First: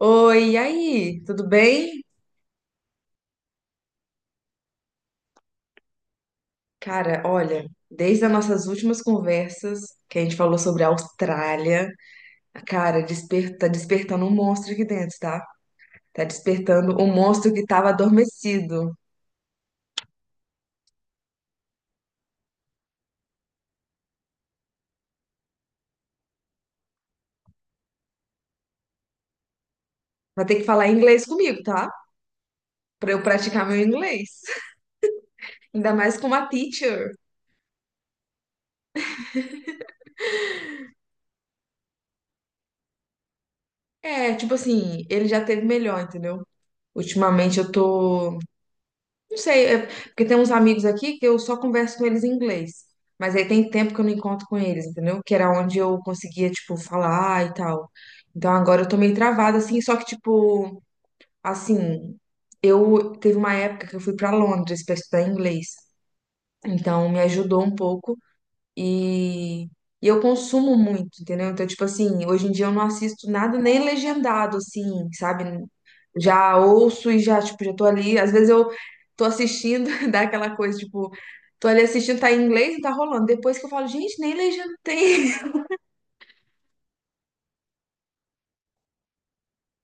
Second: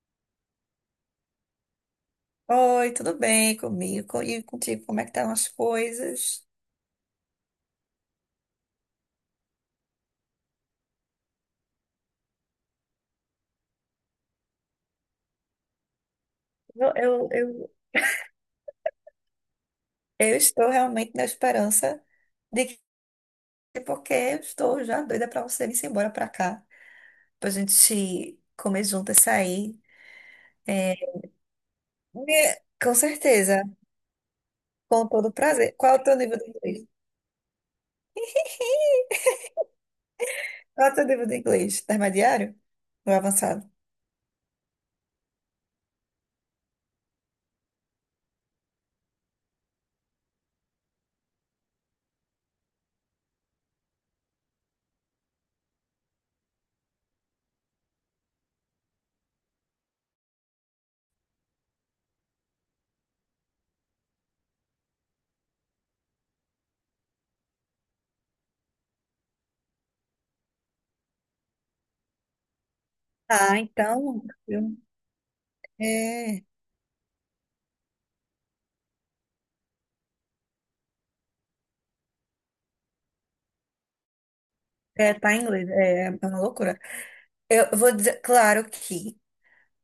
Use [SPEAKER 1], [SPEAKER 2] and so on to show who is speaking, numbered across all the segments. [SPEAKER 1] Oi, e aí? Tudo bem?
[SPEAKER 2] Oi, tudo bem comigo, e contigo? Como é que estão as coisas?
[SPEAKER 1] Cara, olha, desde as nossas últimas conversas, que a gente falou sobre a Austrália, cara, tá despertando um monstro aqui dentro, tá? Tá
[SPEAKER 2] Eu,
[SPEAKER 1] despertando um
[SPEAKER 2] eu,
[SPEAKER 1] monstro que
[SPEAKER 2] eu,
[SPEAKER 1] tava adormecido.
[SPEAKER 2] eu estou realmente na esperança de que, porque eu estou já doida para você vir embora para cá, para a gente comer juntas, sair.
[SPEAKER 1] Vai ter que falar
[SPEAKER 2] É,
[SPEAKER 1] inglês comigo, tá?
[SPEAKER 2] né? Com
[SPEAKER 1] Pra eu
[SPEAKER 2] certeza,
[SPEAKER 1] praticar meu inglês.
[SPEAKER 2] com todo prazer.
[SPEAKER 1] Ainda
[SPEAKER 2] Qual é o
[SPEAKER 1] mais
[SPEAKER 2] teu
[SPEAKER 1] com
[SPEAKER 2] nível
[SPEAKER 1] uma
[SPEAKER 2] de inglês?
[SPEAKER 1] teacher.
[SPEAKER 2] Qual é o teu nível de inglês? Intermediário ou avançado?
[SPEAKER 1] É, tipo assim, ele já teve melhor, entendeu? Ultimamente eu tô. Não sei, porque tem uns amigos aqui que eu só converso com eles em inglês. Mas aí tem tempo que eu não encontro com eles, entendeu? Que era onde eu conseguia, tipo, falar e tal. Então agora eu tô meio travada, assim, só que, tipo, assim, eu teve uma época que eu fui pra Londres pra estudar inglês. Então me ajudou um pouco e eu consumo muito, entendeu? Então, tipo assim, hoje em dia eu não assisto
[SPEAKER 2] Ah,
[SPEAKER 1] nada nem
[SPEAKER 2] então,
[SPEAKER 1] legendado, assim, sabe?
[SPEAKER 2] é,
[SPEAKER 1] Já ouço e já, tipo, já tô ali. Às vezes eu tô assistindo, dá aquela coisa, tipo, tô ali assistindo, tá em inglês e tá rolando. Depois que eu falo, gente, nem legenda
[SPEAKER 2] é,
[SPEAKER 1] tem.
[SPEAKER 2] tá em inglês, é uma loucura. Eu vou dizer, claro que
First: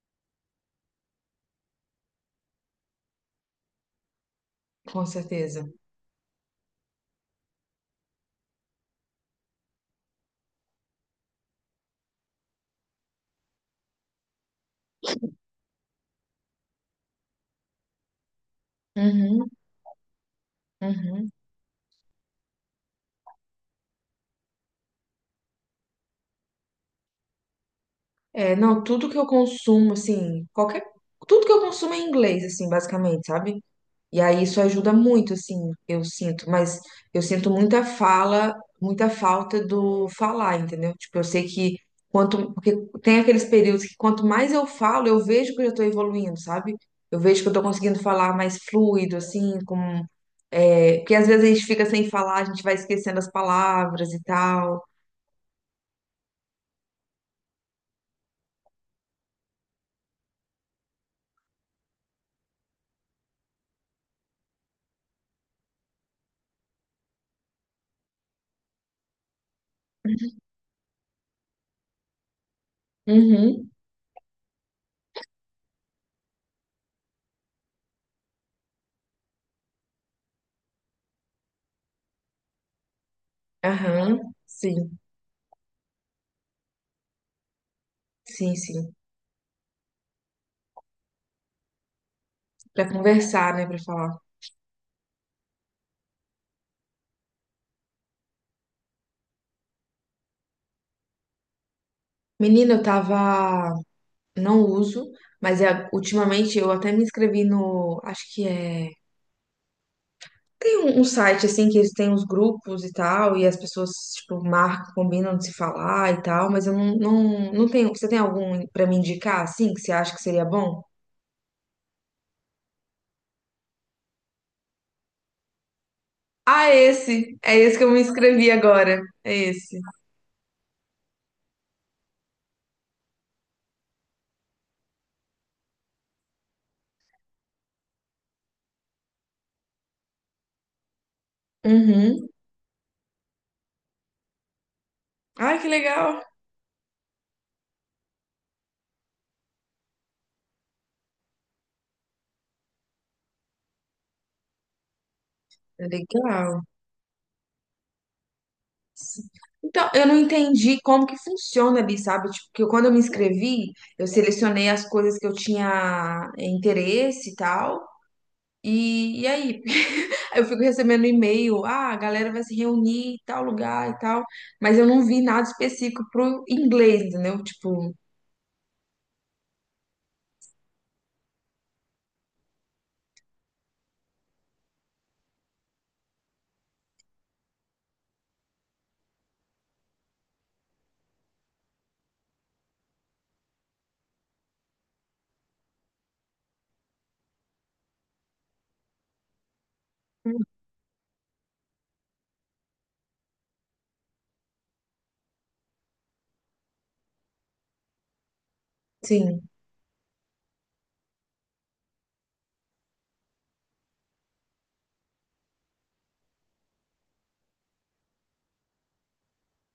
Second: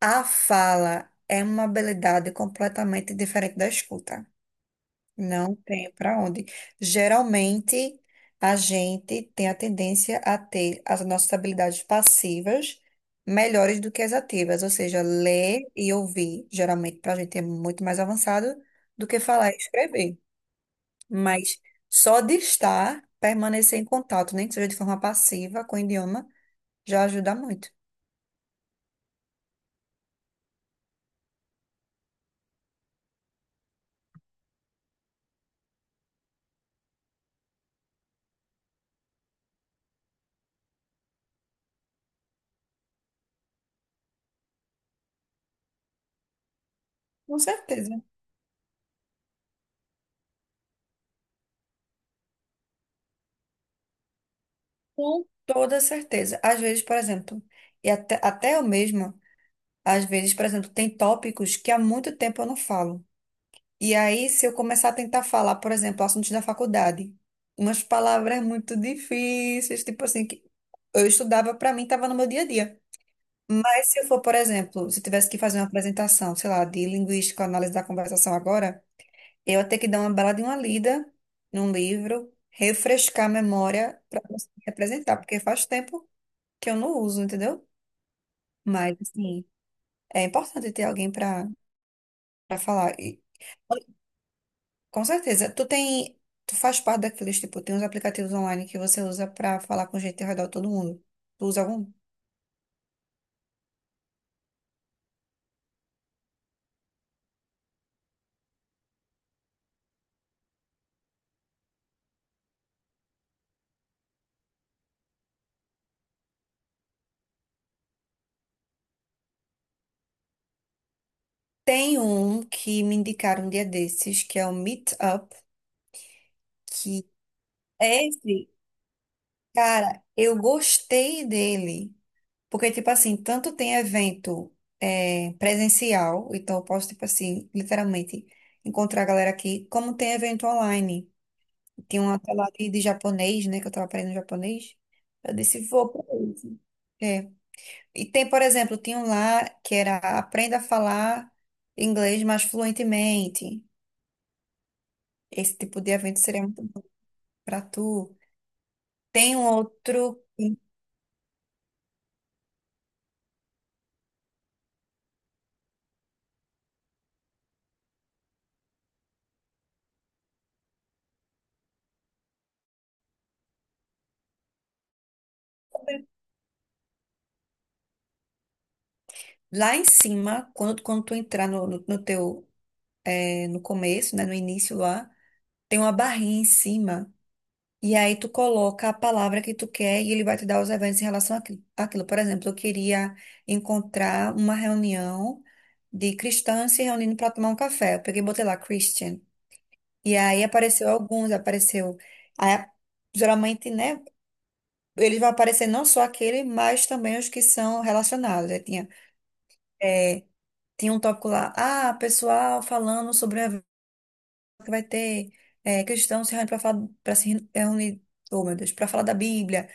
[SPEAKER 2] a fala é uma habilidade completamente diferente da escuta.
[SPEAKER 1] Com
[SPEAKER 2] Não
[SPEAKER 1] certeza.
[SPEAKER 2] tem para onde. Geralmente, a gente tem a tendência a ter as nossas habilidades passivas melhores do que as ativas, ou seja, ler e ouvir, geralmente, para a gente é muito mais avançado do que
[SPEAKER 1] Uhum,
[SPEAKER 2] falar e escrever.
[SPEAKER 1] uhum.
[SPEAKER 2] Mas só de estar, permanecer em contato, nem que seja de forma passiva com o idioma, já ajuda muito.
[SPEAKER 1] É, não, tudo que eu consumo, assim, qualquer. Tudo que eu consumo é em inglês, assim, basicamente, sabe? E aí isso ajuda muito, assim, eu sinto, mas eu sinto muita fala, muita falta do falar, entendeu? Tipo, eu sei que quanto, porque tem aqueles períodos que quanto mais eu falo, eu vejo que eu já tô evoluindo, sabe? Eu
[SPEAKER 2] Com
[SPEAKER 1] vejo que eu tô conseguindo
[SPEAKER 2] certeza.
[SPEAKER 1] falar mais fluido, assim, com, porque às vezes a gente fica sem falar, a gente vai esquecendo as palavras e tal.
[SPEAKER 2] Com toda certeza. Às vezes, por exemplo, e até eu mesma, às vezes, por exemplo, tem tópicos que há muito tempo eu não falo. E aí, se eu começar a tentar falar, por exemplo, assuntos da faculdade, umas palavras muito difíceis, tipo assim, que eu estudava, para mim, estava no meu dia a dia.
[SPEAKER 1] Uhum,
[SPEAKER 2] Mas se eu for, por exemplo, se eu tivesse que fazer uma apresentação, sei lá, de linguística, análise da conversação agora, eu ia ter que dar uma bela de uma lida num livro, refrescar a memória
[SPEAKER 1] aham,
[SPEAKER 2] para conseguir
[SPEAKER 1] sim,
[SPEAKER 2] apresentar, porque faz tempo que eu não uso, entendeu?
[SPEAKER 1] sim, sim.
[SPEAKER 2] Mas, assim, é importante ter alguém pra
[SPEAKER 1] Pra
[SPEAKER 2] falar. E,
[SPEAKER 1] conversar, né, pra falar.
[SPEAKER 2] com certeza, tu faz parte daqueles, tipo, tem uns aplicativos online que você usa pra falar com gente ao redor de todo mundo. Tu usa algum?
[SPEAKER 1] Menina, eu tava não uso, mas ultimamente eu até me inscrevi no, acho que é, tem um site assim que eles têm os grupos e tal, e as pessoas tipo marcam, combinam de se falar e tal, mas eu não tenho, você tem algum pra me indicar assim que você acha que seria bom?
[SPEAKER 2] Tem um que me indicaram um dia desses, que é o Meetup,
[SPEAKER 1] Ah,
[SPEAKER 2] que
[SPEAKER 1] é esse que eu me
[SPEAKER 2] é esse,
[SPEAKER 1] inscrevi agora, é esse.
[SPEAKER 2] cara, eu gostei dele. Porque, tipo assim, tanto tem evento presencial, então eu posso, tipo assim, literalmente encontrar a galera aqui, como tem evento online. Tinha uma
[SPEAKER 1] Uhum.
[SPEAKER 2] tela ali de japonês, né? Que eu tava aprendendo japonês. Eu
[SPEAKER 1] Ai,
[SPEAKER 2] disse,
[SPEAKER 1] que
[SPEAKER 2] vou pra
[SPEAKER 1] legal.
[SPEAKER 2] isso. É. E tem, por exemplo, tinha um lá que era aprenda a falar inglês mais fluentemente. Esse tipo
[SPEAKER 1] É
[SPEAKER 2] de evento seria
[SPEAKER 1] legal.
[SPEAKER 2] muito bom pra tu. Tem um
[SPEAKER 1] Então, eu não
[SPEAKER 2] outro
[SPEAKER 1] entendi como que funciona ali, sabe? Tipo, quando eu me inscrevi, eu selecionei as coisas que eu tinha interesse e tal. E aí? Eu fico recebendo e-mail, ah, a galera vai se reunir em tal lugar e tal, mas eu não vi nada específico pro inglês, entendeu? Tipo,
[SPEAKER 2] lá em cima, quando tu entrar no teu, no começo, né? No início lá, tem uma barrinha em cima. E aí tu coloca a palavra que tu quer e ele vai te dar os eventos em relação àquilo. Por exemplo, eu queria encontrar uma reunião de cristãs se reunindo para tomar um café. Eu peguei e botei lá Christian. E aí apareceu alguns, apareceu. Aí, geralmente, né? Eles vão aparecer não só aquele, mas também os que são relacionados. Aí tinha,
[SPEAKER 1] sim,
[SPEAKER 2] é, tinha um tópico lá, ah, pessoal falando sobre o evento que vai ter, cristãos se reunindo para se reunir, oh meu Deus, para falar da Bíblia.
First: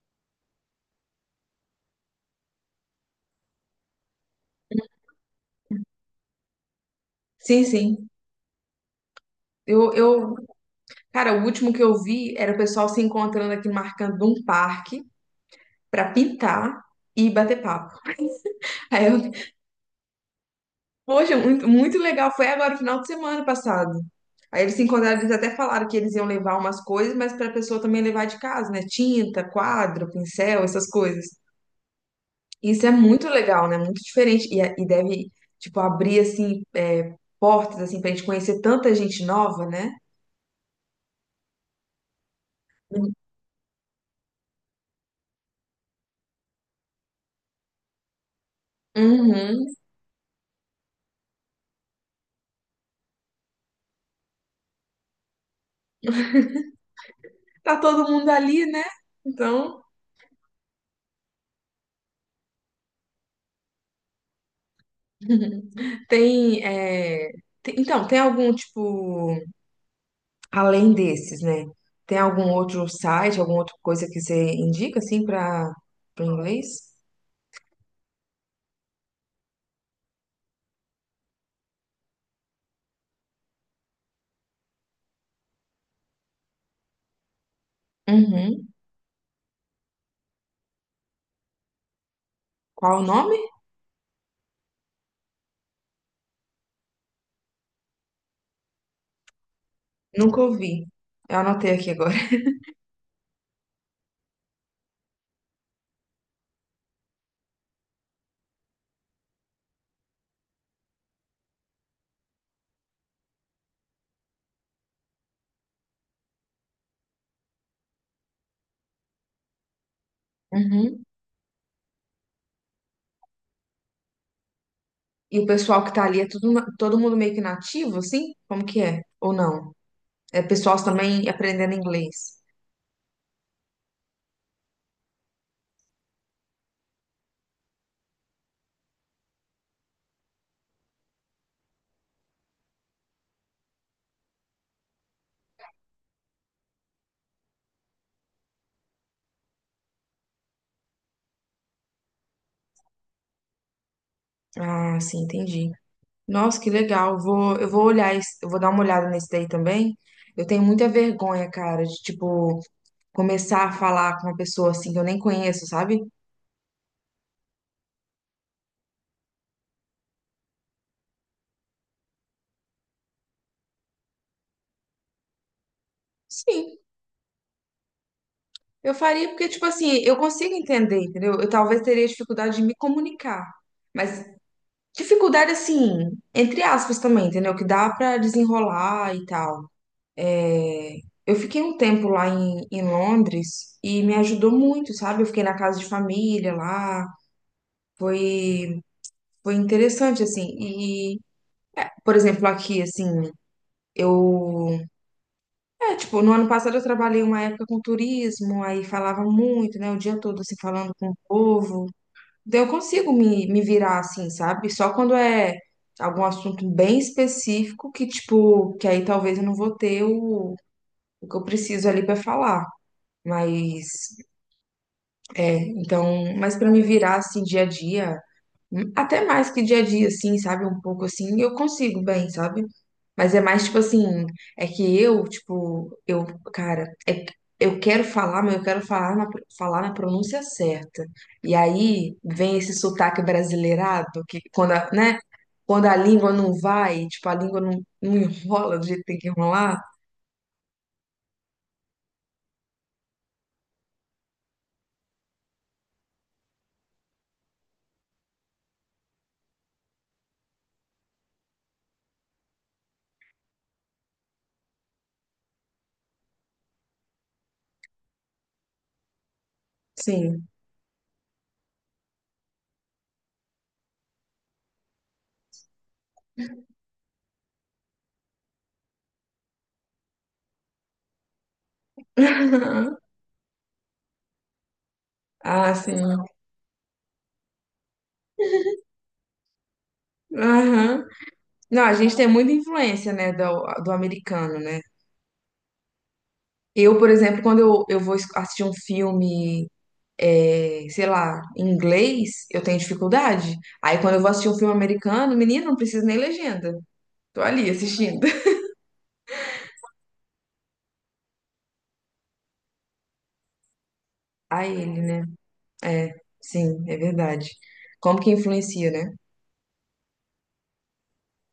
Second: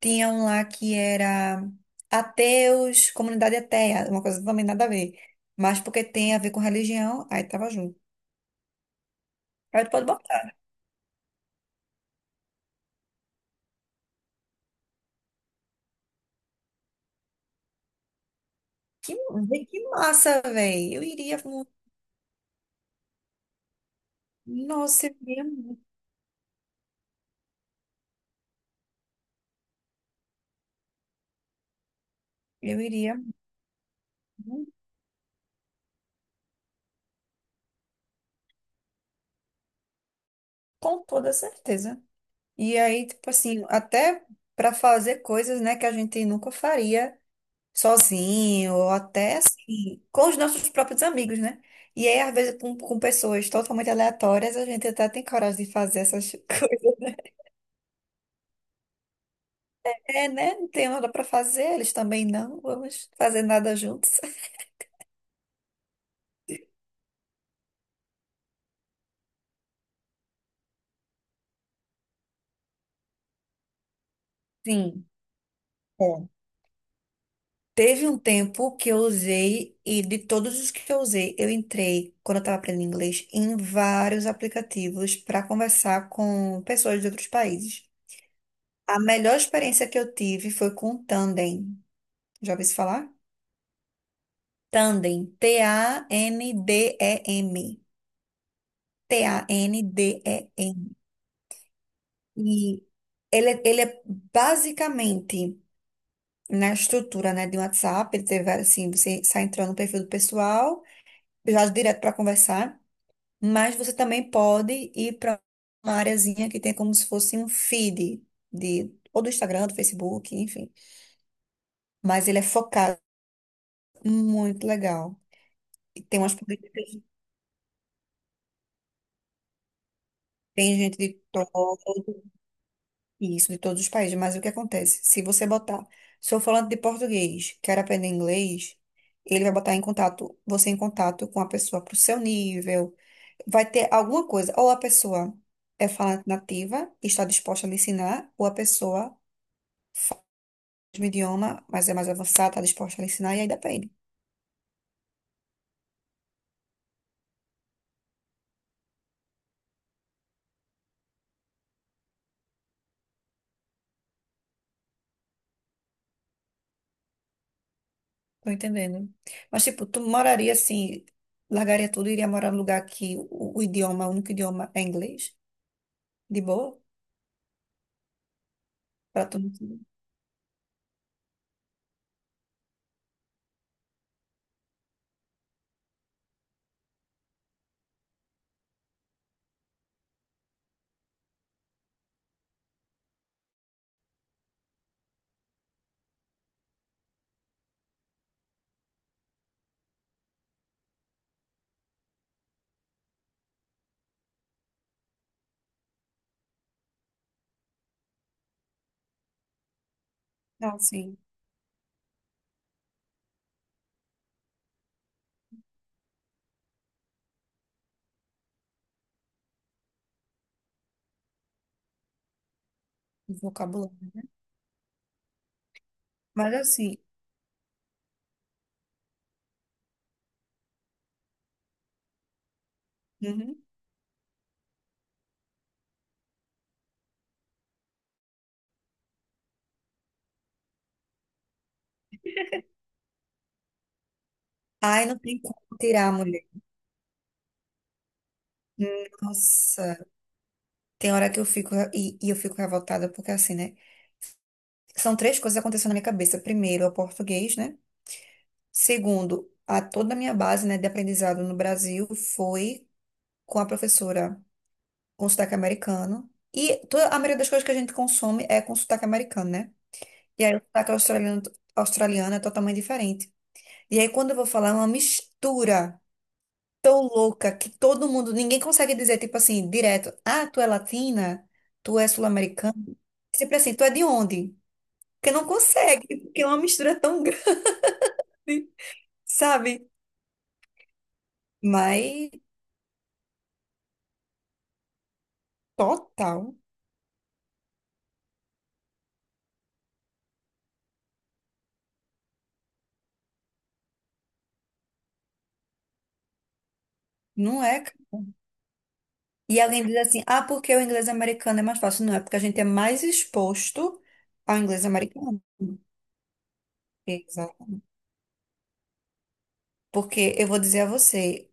[SPEAKER 2] Tinha um lá que era ateus, comunidade ateia, uma coisa também nada a ver. Mas porque tem a ver com religião, aí
[SPEAKER 1] sim,
[SPEAKER 2] tava junto.
[SPEAKER 1] sim.
[SPEAKER 2] Aí tu
[SPEAKER 1] Eu,
[SPEAKER 2] pode
[SPEAKER 1] eu,
[SPEAKER 2] botar.
[SPEAKER 1] cara, o último que eu vi era o pessoal se encontrando aqui, marcando um parque pra pintar e bater papo. Aí
[SPEAKER 2] Que,
[SPEAKER 1] eu,
[SPEAKER 2] vê que massa, velho. Eu
[SPEAKER 1] poxa,
[SPEAKER 2] iria
[SPEAKER 1] muito,
[SPEAKER 2] muito.
[SPEAKER 1] muito legal. Foi agora, no final de semana passado. Aí eles se
[SPEAKER 2] Nossa, eu
[SPEAKER 1] encontraram, eles
[SPEAKER 2] iria
[SPEAKER 1] até
[SPEAKER 2] muito.
[SPEAKER 1] falaram que eles iam levar umas coisas, mas pra pessoa também levar de casa, né? Tinta, quadro, pincel, essas coisas.
[SPEAKER 2] Eu
[SPEAKER 1] Isso é
[SPEAKER 2] iria
[SPEAKER 1] muito legal, né? Muito diferente. E,
[SPEAKER 2] muito,
[SPEAKER 1] e deve, tipo, abrir, assim, é, portas, assim, pra gente conhecer tanta gente nova, né?
[SPEAKER 2] com toda certeza. E aí, tipo assim, até pra fazer coisas, né, que a gente nunca faria, sozinho, ou até
[SPEAKER 1] Uhum.
[SPEAKER 2] assim, com os nossos próprios amigos, né? E aí, às vezes, com pessoas totalmente aleatórias, a gente até tem coragem de fazer essas coisas, né?
[SPEAKER 1] Tá todo mundo ali, né? Então,
[SPEAKER 2] É, né? Não tem nada para fazer, eles também não, vamos fazer nada juntos.
[SPEAKER 1] tem, é, tem algum, tipo, além desses, né? Tem algum outro site, alguma outra coisa que você indica,
[SPEAKER 2] Sim.
[SPEAKER 1] assim, pra, pro
[SPEAKER 2] É.
[SPEAKER 1] inglês?
[SPEAKER 2] Teve um tempo que eu usei, e de todos os que eu usei, eu entrei, quando eu estava aprendendo inglês, em vários aplicativos para conversar com pessoas de outros países.
[SPEAKER 1] Uhum.
[SPEAKER 2] A melhor experiência que eu tive foi com o Tandem. Já ouviu se
[SPEAKER 1] Qual o
[SPEAKER 2] falar?
[SPEAKER 1] nome?
[SPEAKER 2] Tandem. Tandem. T-A-N-D-E-M. E M. T A N D
[SPEAKER 1] Nunca
[SPEAKER 2] E
[SPEAKER 1] ouvi.
[SPEAKER 2] M.
[SPEAKER 1] Eu anotei aqui agora.
[SPEAKER 2] E ele é basicamente na estrutura, né, de um WhatsApp. Ele tem vários, assim, você sai entrando no perfil do pessoal, já direto para conversar. Mas você também pode ir para uma areazinha que tem como se fosse um feed de, ou do Instagram, do Facebook, enfim.
[SPEAKER 1] Uhum.
[SPEAKER 2] Mas ele é focado, muito legal.
[SPEAKER 1] E o pessoal que
[SPEAKER 2] E
[SPEAKER 1] tá ali
[SPEAKER 2] tem
[SPEAKER 1] é
[SPEAKER 2] umas
[SPEAKER 1] tudo,
[SPEAKER 2] políticas,
[SPEAKER 1] todo mundo meio que nativo, assim? Como que é? Ou não? É
[SPEAKER 2] tem
[SPEAKER 1] pessoal
[SPEAKER 2] gente de
[SPEAKER 1] também
[SPEAKER 2] todo
[SPEAKER 1] aprendendo inglês.
[SPEAKER 2] Isso, de todos os países. Mas o que acontece? Se você botar, sou falante de português, quero aprender inglês, ele vai botar em contato, você em contato com a pessoa pro seu nível. Vai ter alguma coisa. Ou a pessoa é falante nativa, está disposta a lhe ensinar, ou a pessoa fala o mesmo idioma, mas é mais avançada, está disposta a lhe ensinar, e aí depende.
[SPEAKER 1] Ah, sim, entendi. Nossa, que legal. Eu vou olhar, eu vou dar uma olhada nesse daí também. Eu tenho muita vergonha, cara, de tipo começar a falar com uma pessoa assim que eu nem conheço, sabe?
[SPEAKER 2] Tô entendendo. Mas, tipo, tu moraria assim, largaria tudo e iria morar num lugar que o idioma, o único idioma é inglês? De
[SPEAKER 1] Sim,
[SPEAKER 2] boa?
[SPEAKER 1] eu
[SPEAKER 2] Pra
[SPEAKER 1] faria
[SPEAKER 2] tu
[SPEAKER 1] porque
[SPEAKER 2] não,
[SPEAKER 1] tipo assim, eu consigo entender, entendeu? Eu talvez teria dificuldade de me comunicar, mas dificuldade assim, entre aspas também, entendeu? Que dá pra desenrolar e tal. Eu fiquei um tempo lá em Londres e me ajudou muito, sabe? Eu fiquei na casa de família lá, foi, foi interessante, assim. E, por exemplo, aqui, assim, eu. É, tipo, no ano passado eu trabalhei uma época com turismo, aí falava muito, né? O dia todo, assim,
[SPEAKER 2] não,
[SPEAKER 1] falando com o
[SPEAKER 2] sim,
[SPEAKER 1] povo. Então eu consigo me virar, assim, sabe? Só quando é algum assunto bem específico que, tipo, que aí talvez eu não vou ter o que eu preciso ali pra falar. Mas
[SPEAKER 2] vocabulário, né?
[SPEAKER 1] é, então,
[SPEAKER 2] Mas
[SPEAKER 1] mas pra me
[SPEAKER 2] assim,
[SPEAKER 1] virar assim dia a dia, até mais que dia a dia, assim, sabe? Um pouco assim, eu consigo bem, sabe? Mas é
[SPEAKER 2] uhum.
[SPEAKER 1] mais tipo assim, é que eu, tipo, eu, cara, é que eu quero falar, mas eu quero falar na pronúncia certa. E aí vem esse sotaque brasileirado, que quando,
[SPEAKER 2] Ai, não
[SPEAKER 1] né?
[SPEAKER 2] tem como
[SPEAKER 1] Quando a
[SPEAKER 2] tirar,
[SPEAKER 1] língua
[SPEAKER 2] mulher.
[SPEAKER 1] não vai, tipo, a língua não enrola do jeito que tem que enrolar.
[SPEAKER 2] Nossa, tem hora que eu fico e eu fico revoltada, porque assim, né? São três coisas acontecendo na minha cabeça. Primeiro, é o português, né? Segundo, a toda a minha base, né, de aprendizado no Brasil foi com a professora, com sotaque americano. E toda, a maioria das coisas que a gente consome é com sotaque americano, né? E
[SPEAKER 1] Sim.
[SPEAKER 2] aí o sotaque australiano, australiano é totalmente diferente. E aí quando eu vou falar, é uma mistura tão louca que todo mundo, ninguém consegue dizer, tipo assim, direto, ah, tu é latina? Tu é sul-americana? É sempre assim, tu é de onde? Porque não
[SPEAKER 1] Ah,
[SPEAKER 2] consegue,
[SPEAKER 1] sim.
[SPEAKER 2] porque é uma mistura tão grande, sabe?
[SPEAKER 1] Aham. Não, a gente tem
[SPEAKER 2] Mas
[SPEAKER 1] muita influência, né, do americano, né?
[SPEAKER 2] total,
[SPEAKER 1] Eu, por exemplo, quando eu vou assistir um filme, é, sei lá, em inglês, eu tenho dificuldade. Aí quando eu vou assistir um filme americano, menino, não precisa nem legenda. Tô
[SPEAKER 2] não
[SPEAKER 1] ali
[SPEAKER 2] é.
[SPEAKER 1] assistindo.
[SPEAKER 2] E alguém diz assim, ah, porque o inglês americano é mais fácil. Não, é porque a gente é mais exposto ao
[SPEAKER 1] A
[SPEAKER 2] inglês
[SPEAKER 1] ele, né?
[SPEAKER 2] americano.
[SPEAKER 1] É, sim, é verdade.
[SPEAKER 2] Exato.
[SPEAKER 1] Como que influencia, né?
[SPEAKER 2] Porque eu vou dizer a você,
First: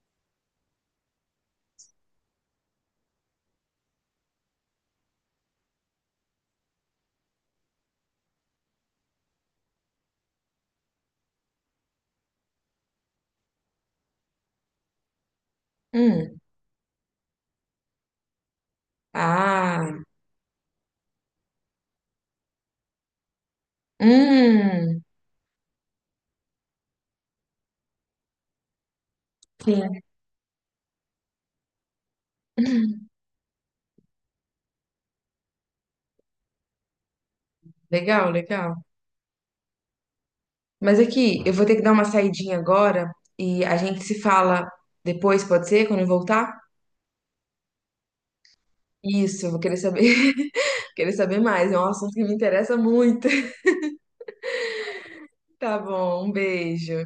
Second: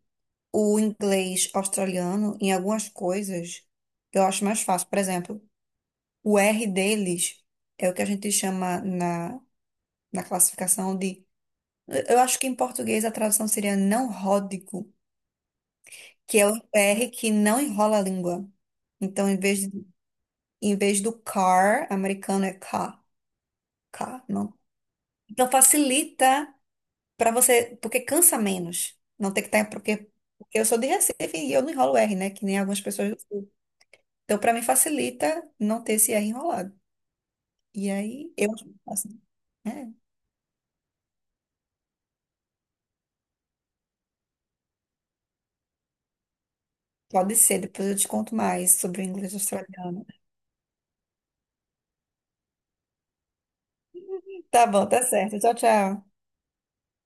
[SPEAKER 2] o inglês australiano, em algumas coisas, eu acho mais fácil. Por exemplo, o R deles é o que a gente chama na, classificação de. Eu acho que em português a tradução seria não ródico, que
[SPEAKER 1] Hum.
[SPEAKER 2] é o R que não enrola a língua. Então,
[SPEAKER 1] Ah,
[SPEAKER 2] em vez do car, americano é car, car, não.
[SPEAKER 1] hum.
[SPEAKER 2] Então facilita para você, porque cansa menos. Não tem que estar,
[SPEAKER 1] Sim.
[SPEAKER 2] porque eu sou de Recife e eu não enrolo R, né? Que nem algumas pessoas do Sul. Então, para mim, facilita não ter esse R enrolado. E
[SPEAKER 1] Legal,
[SPEAKER 2] aí, eu acho
[SPEAKER 1] legal.
[SPEAKER 2] muito fácil. É,
[SPEAKER 1] Mas aqui, eu vou ter que dar uma saidinha agora e a gente se fala depois, pode ser? Quando eu voltar?
[SPEAKER 2] pode ser, depois eu te conto mais sobre o inglês
[SPEAKER 1] Isso, eu vou querer saber,
[SPEAKER 2] australiano.
[SPEAKER 1] querer saber mais. É um assunto que me interessa muito.
[SPEAKER 2] Tá bom, tá certo. Tchau,
[SPEAKER 1] Tá
[SPEAKER 2] tchau.
[SPEAKER 1] bom, um beijo.